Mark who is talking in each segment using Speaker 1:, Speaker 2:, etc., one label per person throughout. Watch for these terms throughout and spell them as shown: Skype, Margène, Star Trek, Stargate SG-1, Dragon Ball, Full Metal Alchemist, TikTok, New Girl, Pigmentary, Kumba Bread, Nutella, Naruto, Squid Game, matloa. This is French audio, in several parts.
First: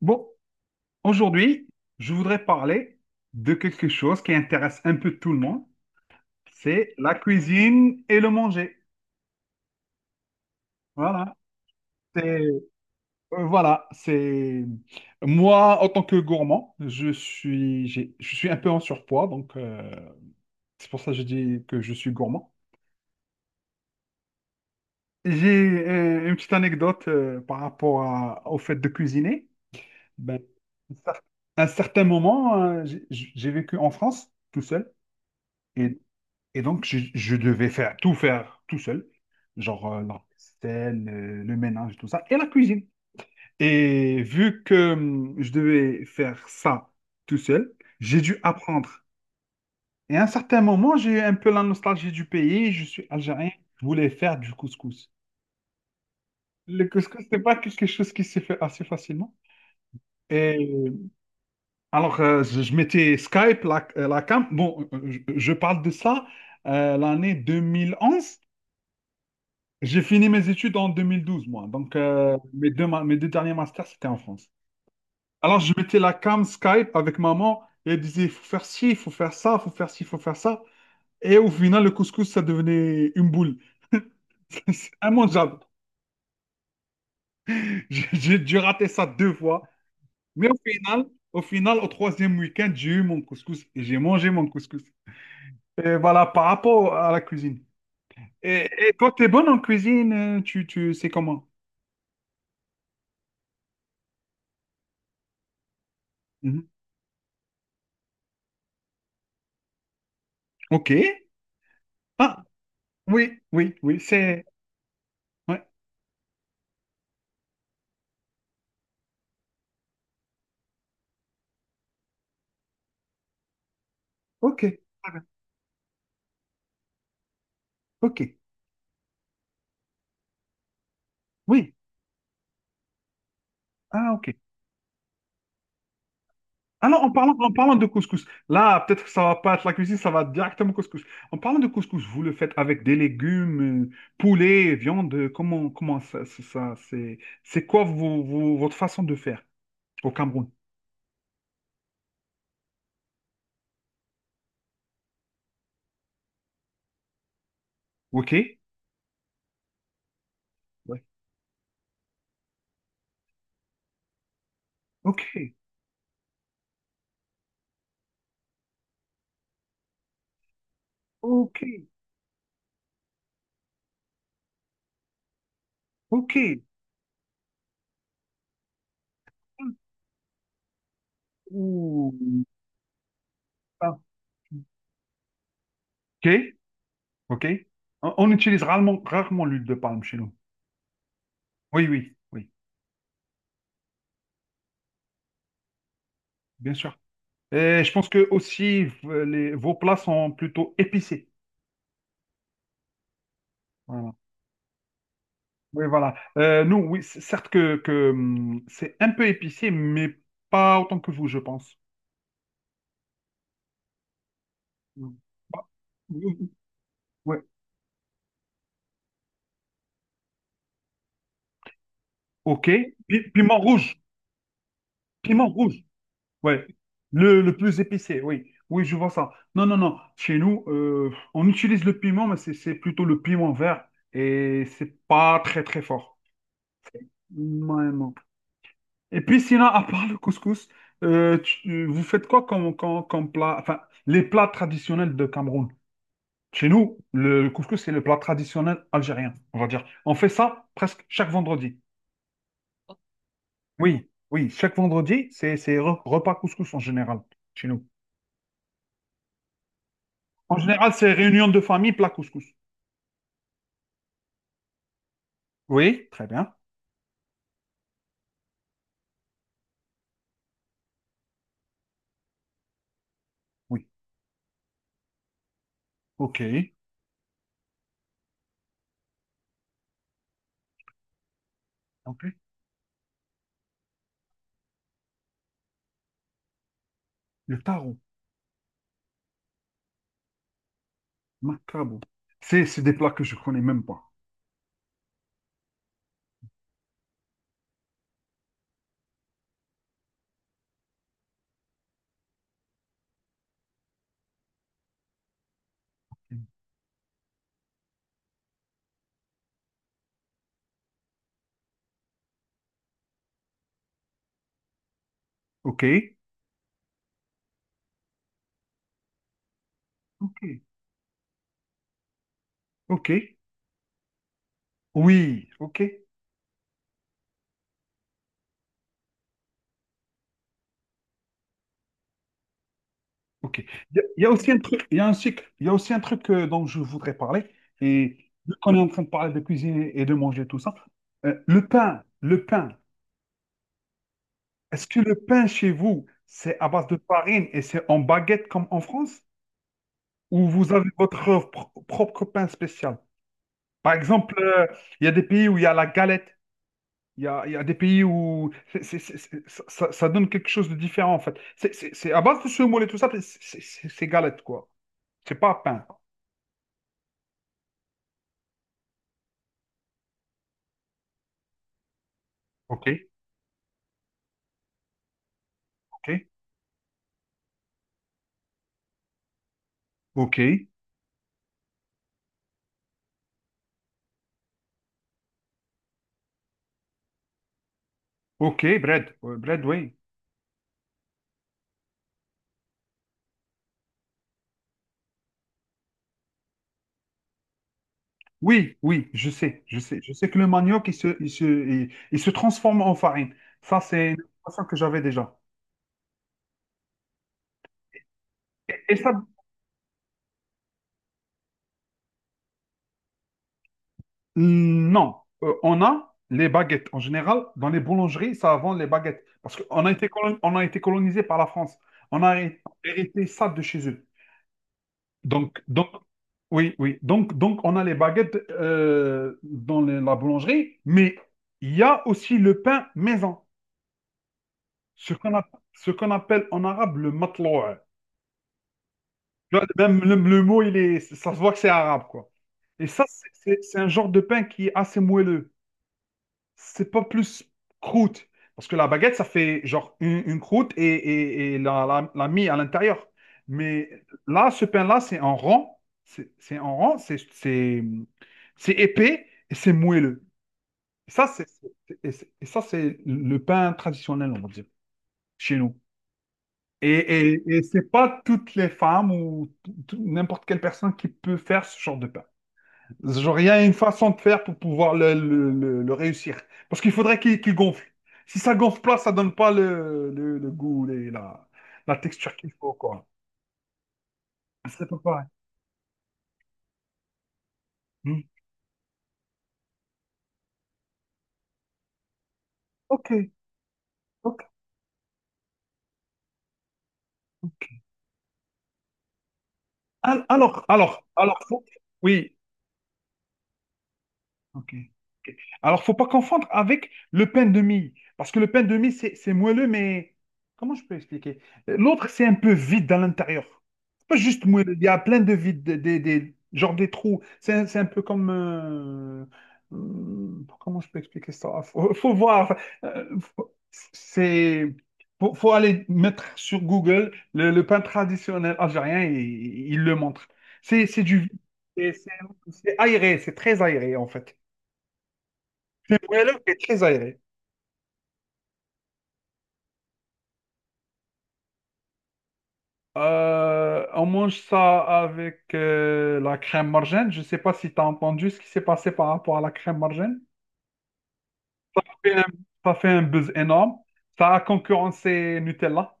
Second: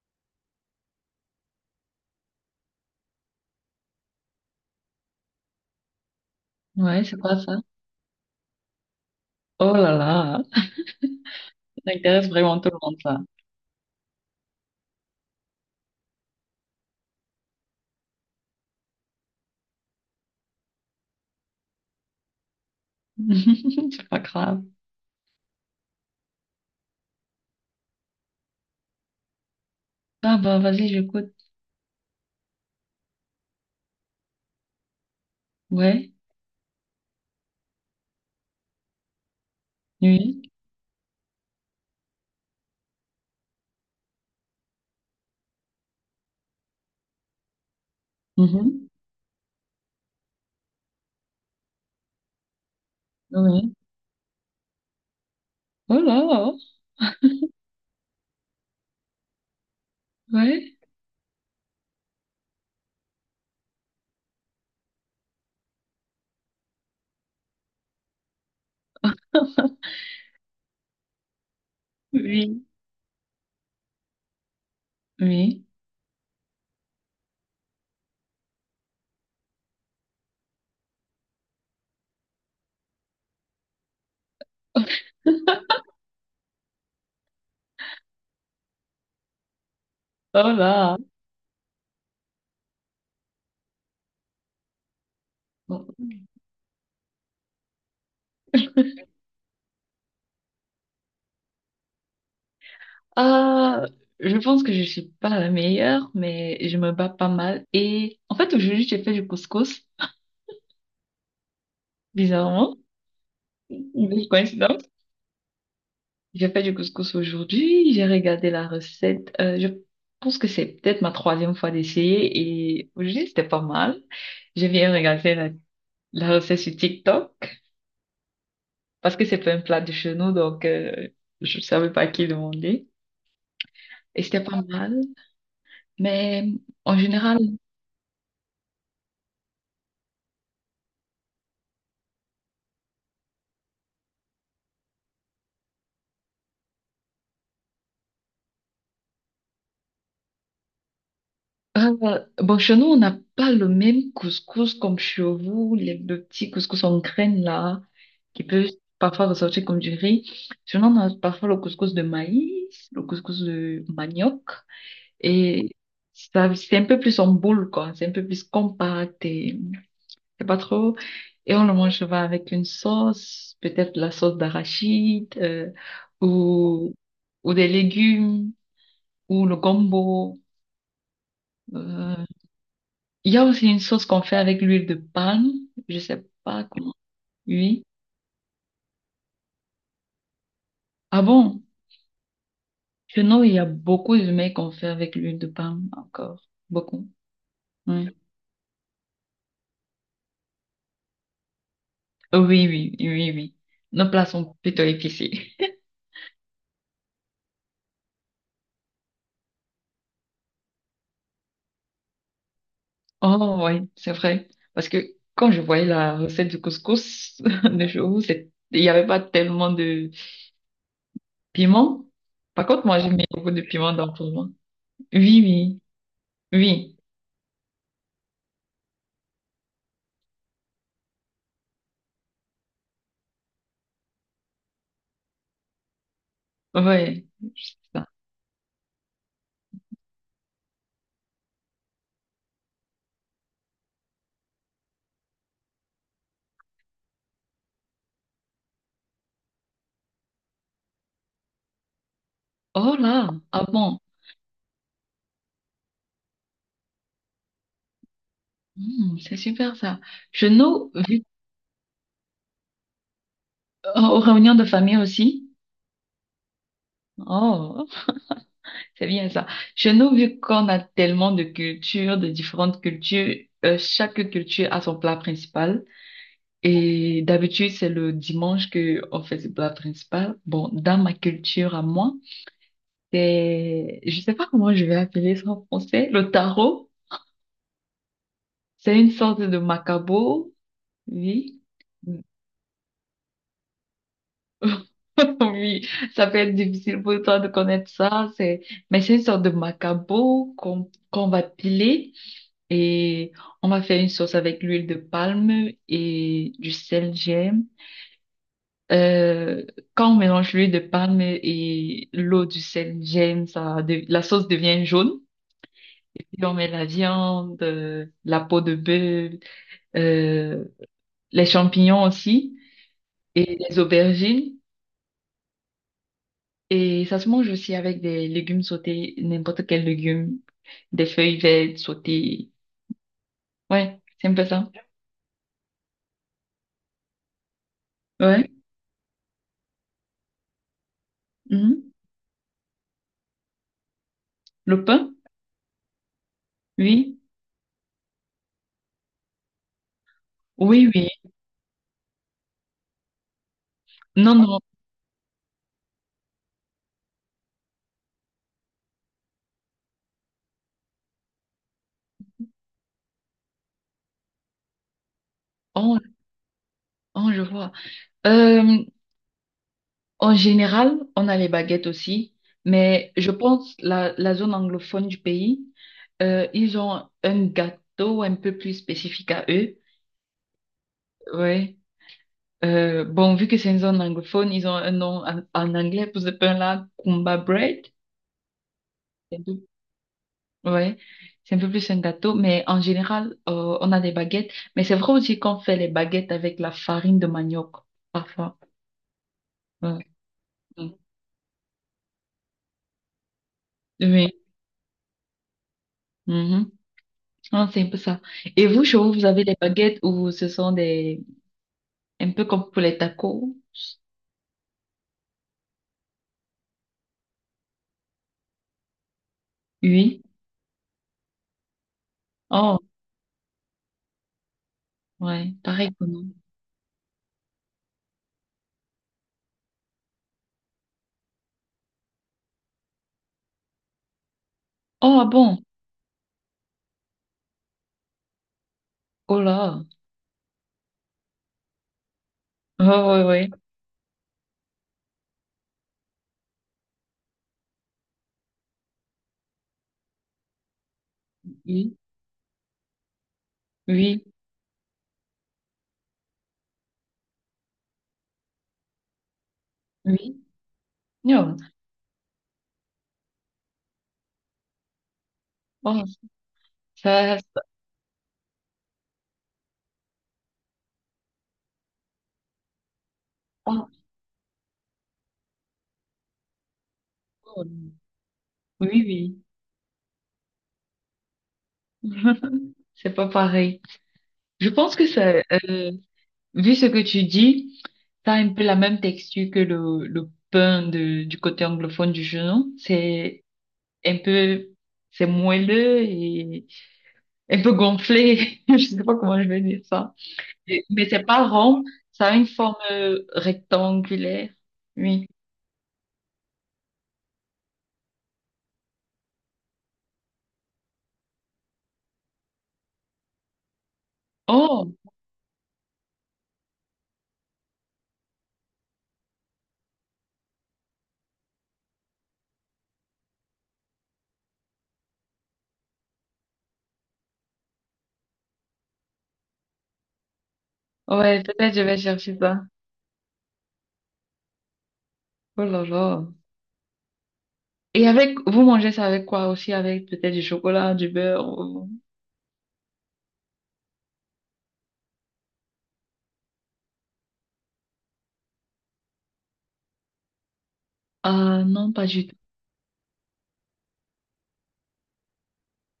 Speaker 1: Bon, aujourd'hui, je voudrais parler de quelque chose qui intéresse un peu tout le monde, c'est
Speaker 2: Ouais,
Speaker 1: la
Speaker 2: c'est quoi ça?
Speaker 1: cuisine et le manger.
Speaker 2: Oh là là,
Speaker 1: Voilà,
Speaker 2: ça intéresse
Speaker 1: c'est
Speaker 2: vraiment tout le monde, ça.
Speaker 1: voilà, c'est moi en tant que gourmand, je suis un peu en surpoids, donc c'est pour ça que je dis que je suis gourmand.
Speaker 2: C'est pas grave.
Speaker 1: J'ai une petite anecdote au fait de cuisiner.
Speaker 2: Ah
Speaker 1: Ben,
Speaker 2: bah, vas-y, j'écoute.
Speaker 1: à un certain moment, j'ai vécu en France tout seul. Et.
Speaker 2: Ouais,
Speaker 1: Et donc, je devais faire tout seul, genre la
Speaker 2: oui,
Speaker 1: scène, le ménage, tout ça, et la cuisine. Et vu que je devais faire ça tout seul, j'ai dû
Speaker 2: mhm,
Speaker 1: apprendre. Et à un certain moment, j'ai eu un peu la nostalgie du pays. Je suis algérien,
Speaker 2: oui.
Speaker 1: je voulais faire du couscous.
Speaker 2: Oh là,
Speaker 1: Le couscous, c'est pas quelque chose qui se fait assez facilement. Et
Speaker 2: ouais,
Speaker 1: alors, je mettais Skype, la cam. Bon, je parle de ça l'année 2011. J'ai fini mes études en 2012, moi. Donc,
Speaker 2: oui,
Speaker 1: mes deux derniers masters, c'était en France. Alors,
Speaker 2: oui.
Speaker 1: je mettais la cam Skype avec maman et elle disait, faut faire ci, faut faire ça, faut faire ci, faut faire ça. Et au final, le couscous, ça devenait une boule. C'est immangeable. J'ai dû rater ça deux fois. Mais
Speaker 2: Oh
Speaker 1: au
Speaker 2: là.
Speaker 1: final, au final, au troisième week-end, j'ai eu mon couscous et j'ai mangé mon couscous. Et voilà, par rapport à la cuisine. Et toi, t'es bonne en cuisine, tu sais comment?
Speaker 2: Ah, je pense que je suis pas la meilleure,
Speaker 1: Mhm.
Speaker 2: mais je me bats pas mal. Et en fait, aujourd'hui, j'ai fait du couscous,
Speaker 1: Ok. Ah,
Speaker 2: bizarrement.
Speaker 1: oui, oui, oui,
Speaker 2: Une belle
Speaker 1: c'est...
Speaker 2: coïncidence.
Speaker 1: Ouais.
Speaker 2: J'ai fait du couscous aujourd'hui, j'ai regardé la recette. Je pense que c'est peut-être ma troisième fois d'essayer et aujourd'hui c'était pas mal.
Speaker 1: Ok,
Speaker 2: J'ai bien
Speaker 1: très bien.
Speaker 2: regardé la recette sur TikTok
Speaker 1: Ok,
Speaker 2: parce que c'est pas un plat de chez nous donc je
Speaker 1: oui.
Speaker 2: savais pas à qui demander
Speaker 1: Ah,
Speaker 2: et
Speaker 1: ok.
Speaker 2: c'était pas mal. Mais en
Speaker 1: Alors,
Speaker 2: général.
Speaker 1: en parlant de couscous, là, peut-être que ça va pas être la cuisine, ça va directement au couscous. En parlant de couscous, vous le faites avec des légumes, poulet, viande, comment c'est quoi votre façon de faire au Cameroun?
Speaker 2: Bon, chez nous, on n'a pas le même couscous comme chez vous, le petit couscous en graines là,
Speaker 1: Ok?
Speaker 2: qui peut parfois ressortir comme du riz. Chez nous, on
Speaker 1: Ouais.
Speaker 2: a parfois le couscous de maïs, le couscous de manioc,
Speaker 1: Ok,
Speaker 2: et ça, c'est un peu plus en boule, quoi. C'est un peu plus compact et c'est pas trop. Et
Speaker 1: ok,
Speaker 2: on le mange souvent avec une sauce, peut-être la sauce d'arachide,
Speaker 1: ok.
Speaker 2: ou, ou des légumes, ou le gombo.
Speaker 1: Ouh.
Speaker 2: euh, Il y a aussi une
Speaker 1: Ah,
Speaker 2: sauce qu'on fait avec l'huile de palme. Je sais
Speaker 1: ok,
Speaker 2: pas comment.
Speaker 1: ok.
Speaker 2: Oui.
Speaker 1: On, rarement l'huile de palme chez nous.
Speaker 2: Ah bon?
Speaker 1: Oui, oui, oui,
Speaker 2: Sinon, il y a beaucoup de mets qu'on fait avec l'huile de palme encore.
Speaker 1: bien sûr.
Speaker 2: Beaucoup.
Speaker 1: Et je pense
Speaker 2: Oui.
Speaker 1: que aussi les, vos plats sont plutôt épicés.
Speaker 2: Oui, oui, oui, oui. Nos
Speaker 1: Voilà.
Speaker 2: plats sont plutôt épicés.
Speaker 1: Oui, voilà. Nous, oui, certes que c'est un peu épicé, mais pas autant que vous, je pense.
Speaker 2: Oh oui, c'est vrai. Parce que
Speaker 1: Mm.
Speaker 2: quand je
Speaker 1: Bah,
Speaker 2: voyais la
Speaker 1: oui,
Speaker 2: recette
Speaker 1: oui.
Speaker 2: du couscous
Speaker 1: Ouais.
Speaker 2: de chez vous, c'est- il n'y avait pas tellement de piment. Par
Speaker 1: Ok.
Speaker 2: contre, moi, j'ai mis beaucoup
Speaker 1: Piment
Speaker 2: de piment
Speaker 1: rouge.
Speaker 2: dans tout le monde. Oui,
Speaker 1: Piment
Speaker 2: oui,
Speaker 1: rouge. Ouais.
Speaker 2: oui.
Speaker 1: Le plus épicé, oui. Oui, je vois ça. Non, non, non. Chez nous, on utilise le piment, mais c'est plutôt le piment vert et c'est pas très, très fort.
Speaker 2: Ouais. C'est
Speaker 1: Non,
Speaker 2: ça.
Speaker 1: non. Et puis sinon, à part le couscous, vous faites quoi comme, comme plat? Enfin, les plats traditionnels de Cameroun. Chez nous, le couscous, c'est le plat traditionnel algérien, on va dire. On fait ça presque chaque vendredi.
Speaker 2: Oh là, ah bon.
Speaker 1: Oui, oui, chaque vendredi, c'est repas couscous en général, chez nous.
Speaker 2: Hmm, c'est super ça. Chez
Speaker 1: En
Speaker 2: nous,
Speaker 1: général, c'est
Speaker 2: vu,
Speaker 1: réunion de famille, plat couscous.
Speaker 2: aux réunions de famille aussi.
Speaker 1: Oui, très bien.
Speaker 2: Oh, c'est bien ça. Chez nous, vu qu'on a tellement de cultures, de différentes cultures,
Speaker 1: Oui,
Speaker 2: chaque culture a son plat principal.
Speaker 1: ok.
Speaker 2: Et d'habitude, c'est le dimanche que on fait ce plat principal. Bon, dans ma culture à moi,
Speaker 1: Ok.
Speaker 2: c'est, je sais pas comment je vais appeler ça en français, le taro.
Speaker 1: Le taro,
Speaker 2: C'est une sorte de macabo, oui.
Speaker 1: macabo. C'est des plats que je connais même pas.
Speaker 2: Oui, ça peut être difficile pour toi de connaître ça, c'est, mais c'est une sorte de macabo qu'on va piler et on va faire une sauce avec l'huile de palme et du sel gemme. Euh, Quand on mélange l'huile de palme et l'eau du sel gemme, ça, de- la sauce devient jaune.
Speaker 1: Ok,
Speaker 2: Et puis on met la viande, la peau de bœuf,
Speaker 1: ok,
Speaker 2: euh, les champignons aussi
Speaker 1: ok.
Speaker 2: et les aubergines.
Speaker 1: Oui, ok.
Speaker 2: Et ça se mange aussi avec des légumes sautés, n'importe quel légume, des feuilles vertes sautées.
Speaker 1: Ok.
Speaker 2: Ouais,
Speaker 1: Il y
Speaker 2: c'est
Speaker 1: a
Speaker 2: un peu
Speaker 1: aussi un
Speaker 2: ça.
Speaker 1: truc, il y a aussi un truc dont je voudrais parler. Et
Speaker 2: Ouais.
Speaker 1: vu qu'on est en train de parler de cuisine et de manger tout ça,
Speaker 2: Mhm.
Speaker 1: le pain.
Speaker 2: Le
Speaker 1: Est-ce que
Speaker 2: pain?
Speaker 1: le pain chez vous, c'est à base de
Speaker 2: Oui.
Speaker 1: farine et c'est en baguette comme en France? Ou vous avez
Speaker 2: Oui, oui.
Speaker 1: votre propre pain spécial? Par exemple,
Speaker 2: Non, non.
Speaker 1: il y a des pays où il y a la galette. Il y a des pays où ça donne quelque chose de différent en fait. C'est à base de semoule et tout ça, c'est galette quoi. C'est pas pain.
Speaker 2: Oh, oh, je vois. Euh, En général, on a les baguettes aussi,
Speaker 1: Ok,
Speaker 2: mais je pense la zone anglophone du pays,
Speaker 1: ok.
Speaker 2: ils ont un gâteau un peu plus spécifique à eux.
Speaker 1: OK.
Speaker 2: Ouais. Bon, vu que c'est une zone anglophone, ils ont un nom en, en anglais pour ce pain-là, Kumba Bread.
Speaker 1: OK, bread. Bread, oui.
Speaker 2: Ouais, c'est un peu plus un gâteau, mais en général, on a des baguettes. Mais c'est vrai aussi qu'on fait les baguettes avec la farine de manioc, parfois.
Speaker 1: Oui, oui, je sais, je sais.
Speaker 2: Ouais.
Speaker 1: Je sais que le manioc,
Speaker 2: Mm.
Speaker 1: il se transforme en farine. Ça, c'est une
Speaker 2: Oui.
Speaker 1: information que j'avais déjà.
Speaker 2: Mhm. Non, c'est un peu ça. Et vous,
Speaker 1: Et
Speaker 2: chez
Speaker 1: ça,
Speaker 2: vous, vous avez des baguettes ou ce sont des... un peu comme pour les tacos?
Speaker 1: hmm, non. On a les baguettes. En général, dans les boulangeries, ça vend les baguettes. Parce qu'on a été,
Speaker 2: Oui.
Speaker 1: on a été colonisé par la France. On a
Speaker 2: Oh,
Speaker 1: hérité ça de chez eux.
Speaker 2: ouais,
Speaker 1: Donc
Speaker 2: pareil que nous.
Speaker 1: oui, oui. Donc, on a les baguettes la boulangerie, mais il y a aussi le pain maison. Ce
Speaker 2: Oh, ah
Speaker 1: qu'on
Speaker 2: bon?
Speaker 1: ce qu'on appelle en arabe le matloa.
Speaker 2: Oh
Speaker 1: Tu vois,
Speaker 2: là.
Speaker 1: même le mot, ça se voit que c'est arabe, quoi.
Speaker 2: Oh,
Speaker 1: Et ça,
Speaker 2: ouais, ouais.
Speaker 1: c'est un genre de pain qui est assez moelleux. C'est pas plus croûte. Parce que la baguette, ça fait genre une croûte et, et
Speaker 2: Oui,
Speaker 1: la mie à l'intérieur. Mais
Speaker 2: oui,
Speaker 1: là, ce pain-là, c'est en rond. C'est en rond, c'est épais et c'est moelleux.
Speaker 2: oui.
Speaker 1: Et ça,
Speaker 2: Non.
Speaker 1: ça, c'est le pain traditionnel, on va dire, chez nous.
Speaker 2: Oh,
Speaker 1: Et,
Speaker 2: ça...
Speaker 1: et
Speaker 2: ça-
Speaker 1: c'est pas toutes les femmes ou n'importe quelle personne qui peut faire ce genre de pain. Genre, il y a une
Speaker 2: oh,
Speaker 1: façon de faire pour pouvoir le réussir. Parce qu'il faudrait qu'il
Speaker 2: oh.
Speaker 1: gonfle. Si ça gonfle
Speaker 2: Oui,
Speaker 1: pas, ça donne
Speaker 2: oui.
Speaker 1: pas le goût, la, la texture qu'il faut, quoi.
Speaker 2: C'est pas pareil. Je
Speaker 1: C'est
Speaker 2: pense
Speaker 1: pas
Speaker 2: que
Speaker 1: pareil.
Speaker 2: ça, vu ce que tu dis,
Speaker 1: Hmm.
Speaker 2: ça a un peu la même texture que le pain de, du côté anglophone du genou.
Speaker 1: Ok,
Speaker 2: C'est un
Speaker 1: ok,
Speaker 2: peu, c'est moelleux et un peu
Speaker 1: ok.
Speaker 2: gonflé. Je sais pas comment je vais dire ça. Et- Mais c'est
Speaker 1: Alors,
Speaker 2: pas
Speaker 1: faut-
Speaker 2: rond, ça
Speaker 1: oui,
Speaker 2: a une forme rectangulaire.
Speaker 1: ok.
Speaker 2: Oui.
Speaker 1: Ok. Alors, faut pas confondre avec le pain de mie, parce que le pain de mie, c'est moelleux, mais comment je peux expliquer? L'autre, c'est un peu vide dans l'intérieur. C'est pas juste moelleux, il y
Speaker 2: Oh,
Speaker 1: a plein de vides, genre des trous. C'est un peu comme... comment je peux expliquer ça? Faut, faut voir. C'est... Faut, faut aller mettre sur Google le pain traditionnel algérien et il le montre. C'est du vide.
Speaker 2: ouais, peut-être je
Speaker 1: Et
Speaker 2: vais
Speaker 1: C'est
Speaker 2: chercher ça.
Speaker 1: c'est aéré, c'est très aéré en fait.
Speaker 2: Oh là
Speaker 1: Ouais,
Speaker 2: là.
Speaker 1: le est très aéré.
Speaker 2: Et avec, vous mangez ça avec quoi aussi? Avec peut-être du chocolat, du beurre? Ou-
Speaker 1: On mange ça avec la crème margène. Je ne sais pas si tu as entendu ce qui s'est passé par rapport à la crème margène.
Speaker 2: Ah
Speaker 1: Ça
Speaker 2: non, pas
Speaker 1: fait un,
Speaker 2: du tout.
Speaker 1: ça fait un buzz énorme. Ça a concurrencé Nutella,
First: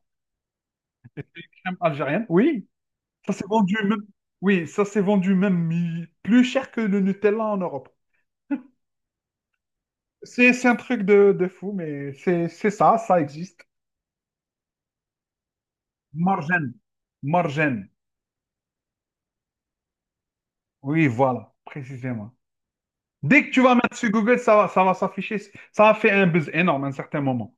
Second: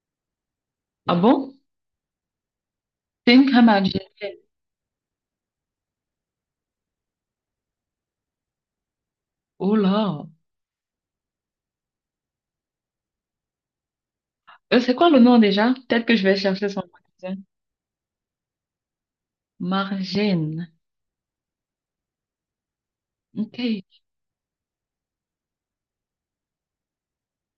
Speaker 2: Ah bon?
Speaker 1: crème algérienne. Oui, ça
Speaker 2: C'est
Speaker 1: s'est
Speaker 2: une crème
Speaker 1: vendu
Speaker 2: à
Speaker 1: même,
Speaker 2: gel.
Speaker 1: oui, ça s'est vendu même plus cher que le Nutella en Europe.
Speaker 2: Oh là.
Speaker 1: C'est un truc de fou, mais c'est ça, ça existe.
Speaker 2: C'est quoi le nom déjà? Peut-être que je vais chercher
Speaker 1: Margène.
Speaker 2: son magasin.
Speaker 1: Margène.
Speaker 2: Margène.
Speaker 1: Oui, voilà, précisément. Dès que
Speaker 2: Ok.
Speaker 1: tu vas mettre sur Google, ça va s'afficher. Ça a fait un buzz énorme à un certain moment.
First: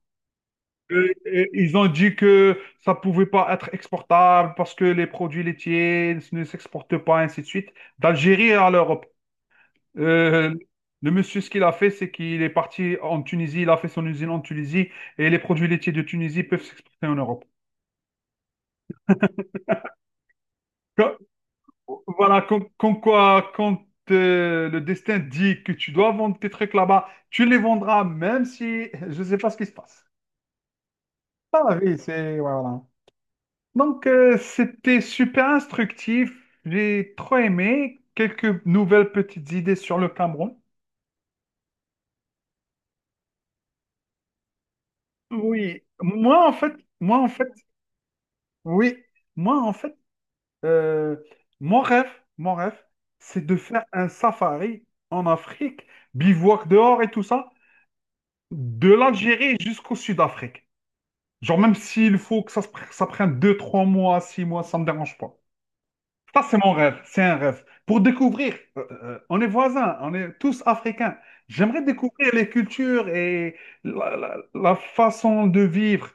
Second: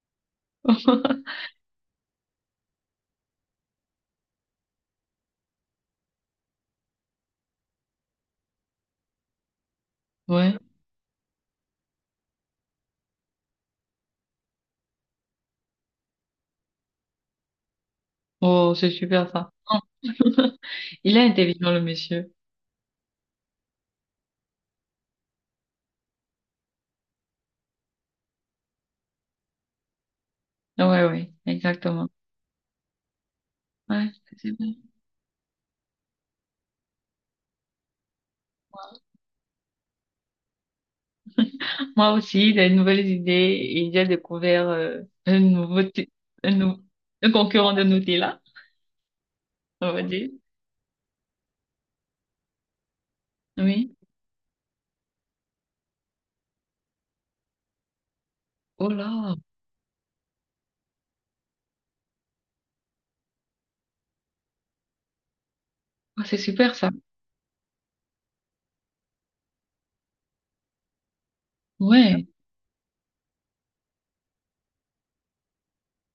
Speaker 1: Ils ont dit que ça pouvait pas être exportable parce que les produits laitiers ne s'exportent pas, ainsi de suite, d'Algérie à l'Europe. Euh,
Speaker 2: Ouais.
Speaker 1: le monsieur, ce qu'il a fait, c'est qu'il est parti en Tunisie, il a fait son usine en Tunisie et les produits laitiers de Tunisie peuvent s'exporter en Europe.
Speaker 2: Oh, c'est super ça. Oh. Il
Speaker 1: Que-
Speaker 2: est intelligent, le monsieur.
Speaker 1: voilà, comme, comme quoi, quand le destin dit que tu dois vendre tes trucs là-bas, tu les vendras, même si je ne sais pas ce qui se passe.
Speaker 2: Ouais, ouais,
Speaker 1: Ah oui,
Speaker 2: exactement.
Speaker 1: c'est... ouais, voilà. Donc,
Speaker 2: Ouais, c'est bon.
Speaker 1: c'était super instructif. J'ai trop aimé. Quelques nouvelles petites idées sur le Cameroun.
Speaker 2: Moi aussi, des nouvelles idées et j'ai découvert un
Speaker 1: Oui,
Speaker 2: nouveau, ti-
Speaker 1: moi en
Speaker 2: un
Speaker 1: fait,
Speaker 2: nou-
Speaker 1: moi en
Speaker 2: un
Speaker 1: fait,
Speaker 2: concurrent de Nutella,
Speaker 1: oui, moi en
Speaker 2: on
Speaker 1: fait,
Speaker 2: va dire.
Speaker 1: euh, mon rêve, mon rêve, c'est de faire
Speaker 2: Oui.
Speaker 1: un safari en Afrique, bivouac dehors et tout ça, de
Speaker 2: Oh là.
Speaker 1: l'Algérie jusqu'au Sud-Afrique. Genre même s'il faut que ça, se pr- ça prenne 2 3 mois, 6 mois, ça me dérange pas.
Speaker 2: Ah, c'est
Speaker 1: Ça, c'est mon
Speaker 2: super ça.
Speaker 1: rêve. C'est un rêve. Pour découvrir, on est voisins, on est tous africains. J'aimerais
Speaker 2: Ouais.
Speaker 1: découvrir les cultures et la façon de vivre.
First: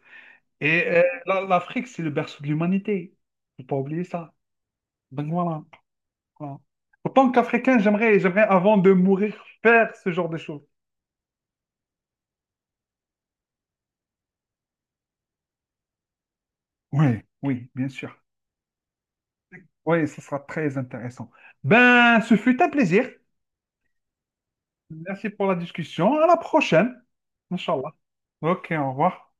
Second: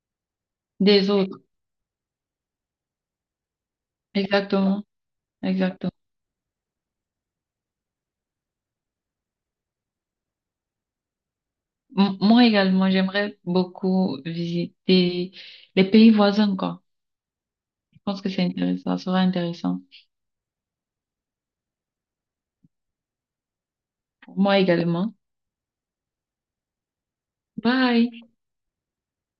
Speaker 1: Et
Speaker 2: Des autres.
Speaker 1: l'Afrique, c'est le berceau de l'humanité. Faut pas oublier ça.
Speaker 2: Exactement.
Speaker 1: Donc voilà.
Speaker 2: Exactement.
Speaker 1: Voilà. En tant qu'Africain, j'aimerais, avant de mourir, faire ce genre de choses.
Speaker 2: M- Moi également, j'aimerais beaucoup visiter les pays voisins, quoi.
Speaker 1: Oui, oui, bien
Speaker 2: Je
Speaker 1: sûr.
Speaker 2: pense que c'est intéressant, ça sera intéressant.
Speaker 1: Oui, ce sera très intéressant. Ben, ce fut un plaisir.
Speaker 2: Pour moi également.
Speaker 1: Merci pour la discussion. À la prochaine. Inch'Allah.
Speaker 2: Bye!
Speaker 1: Ok, au revoir.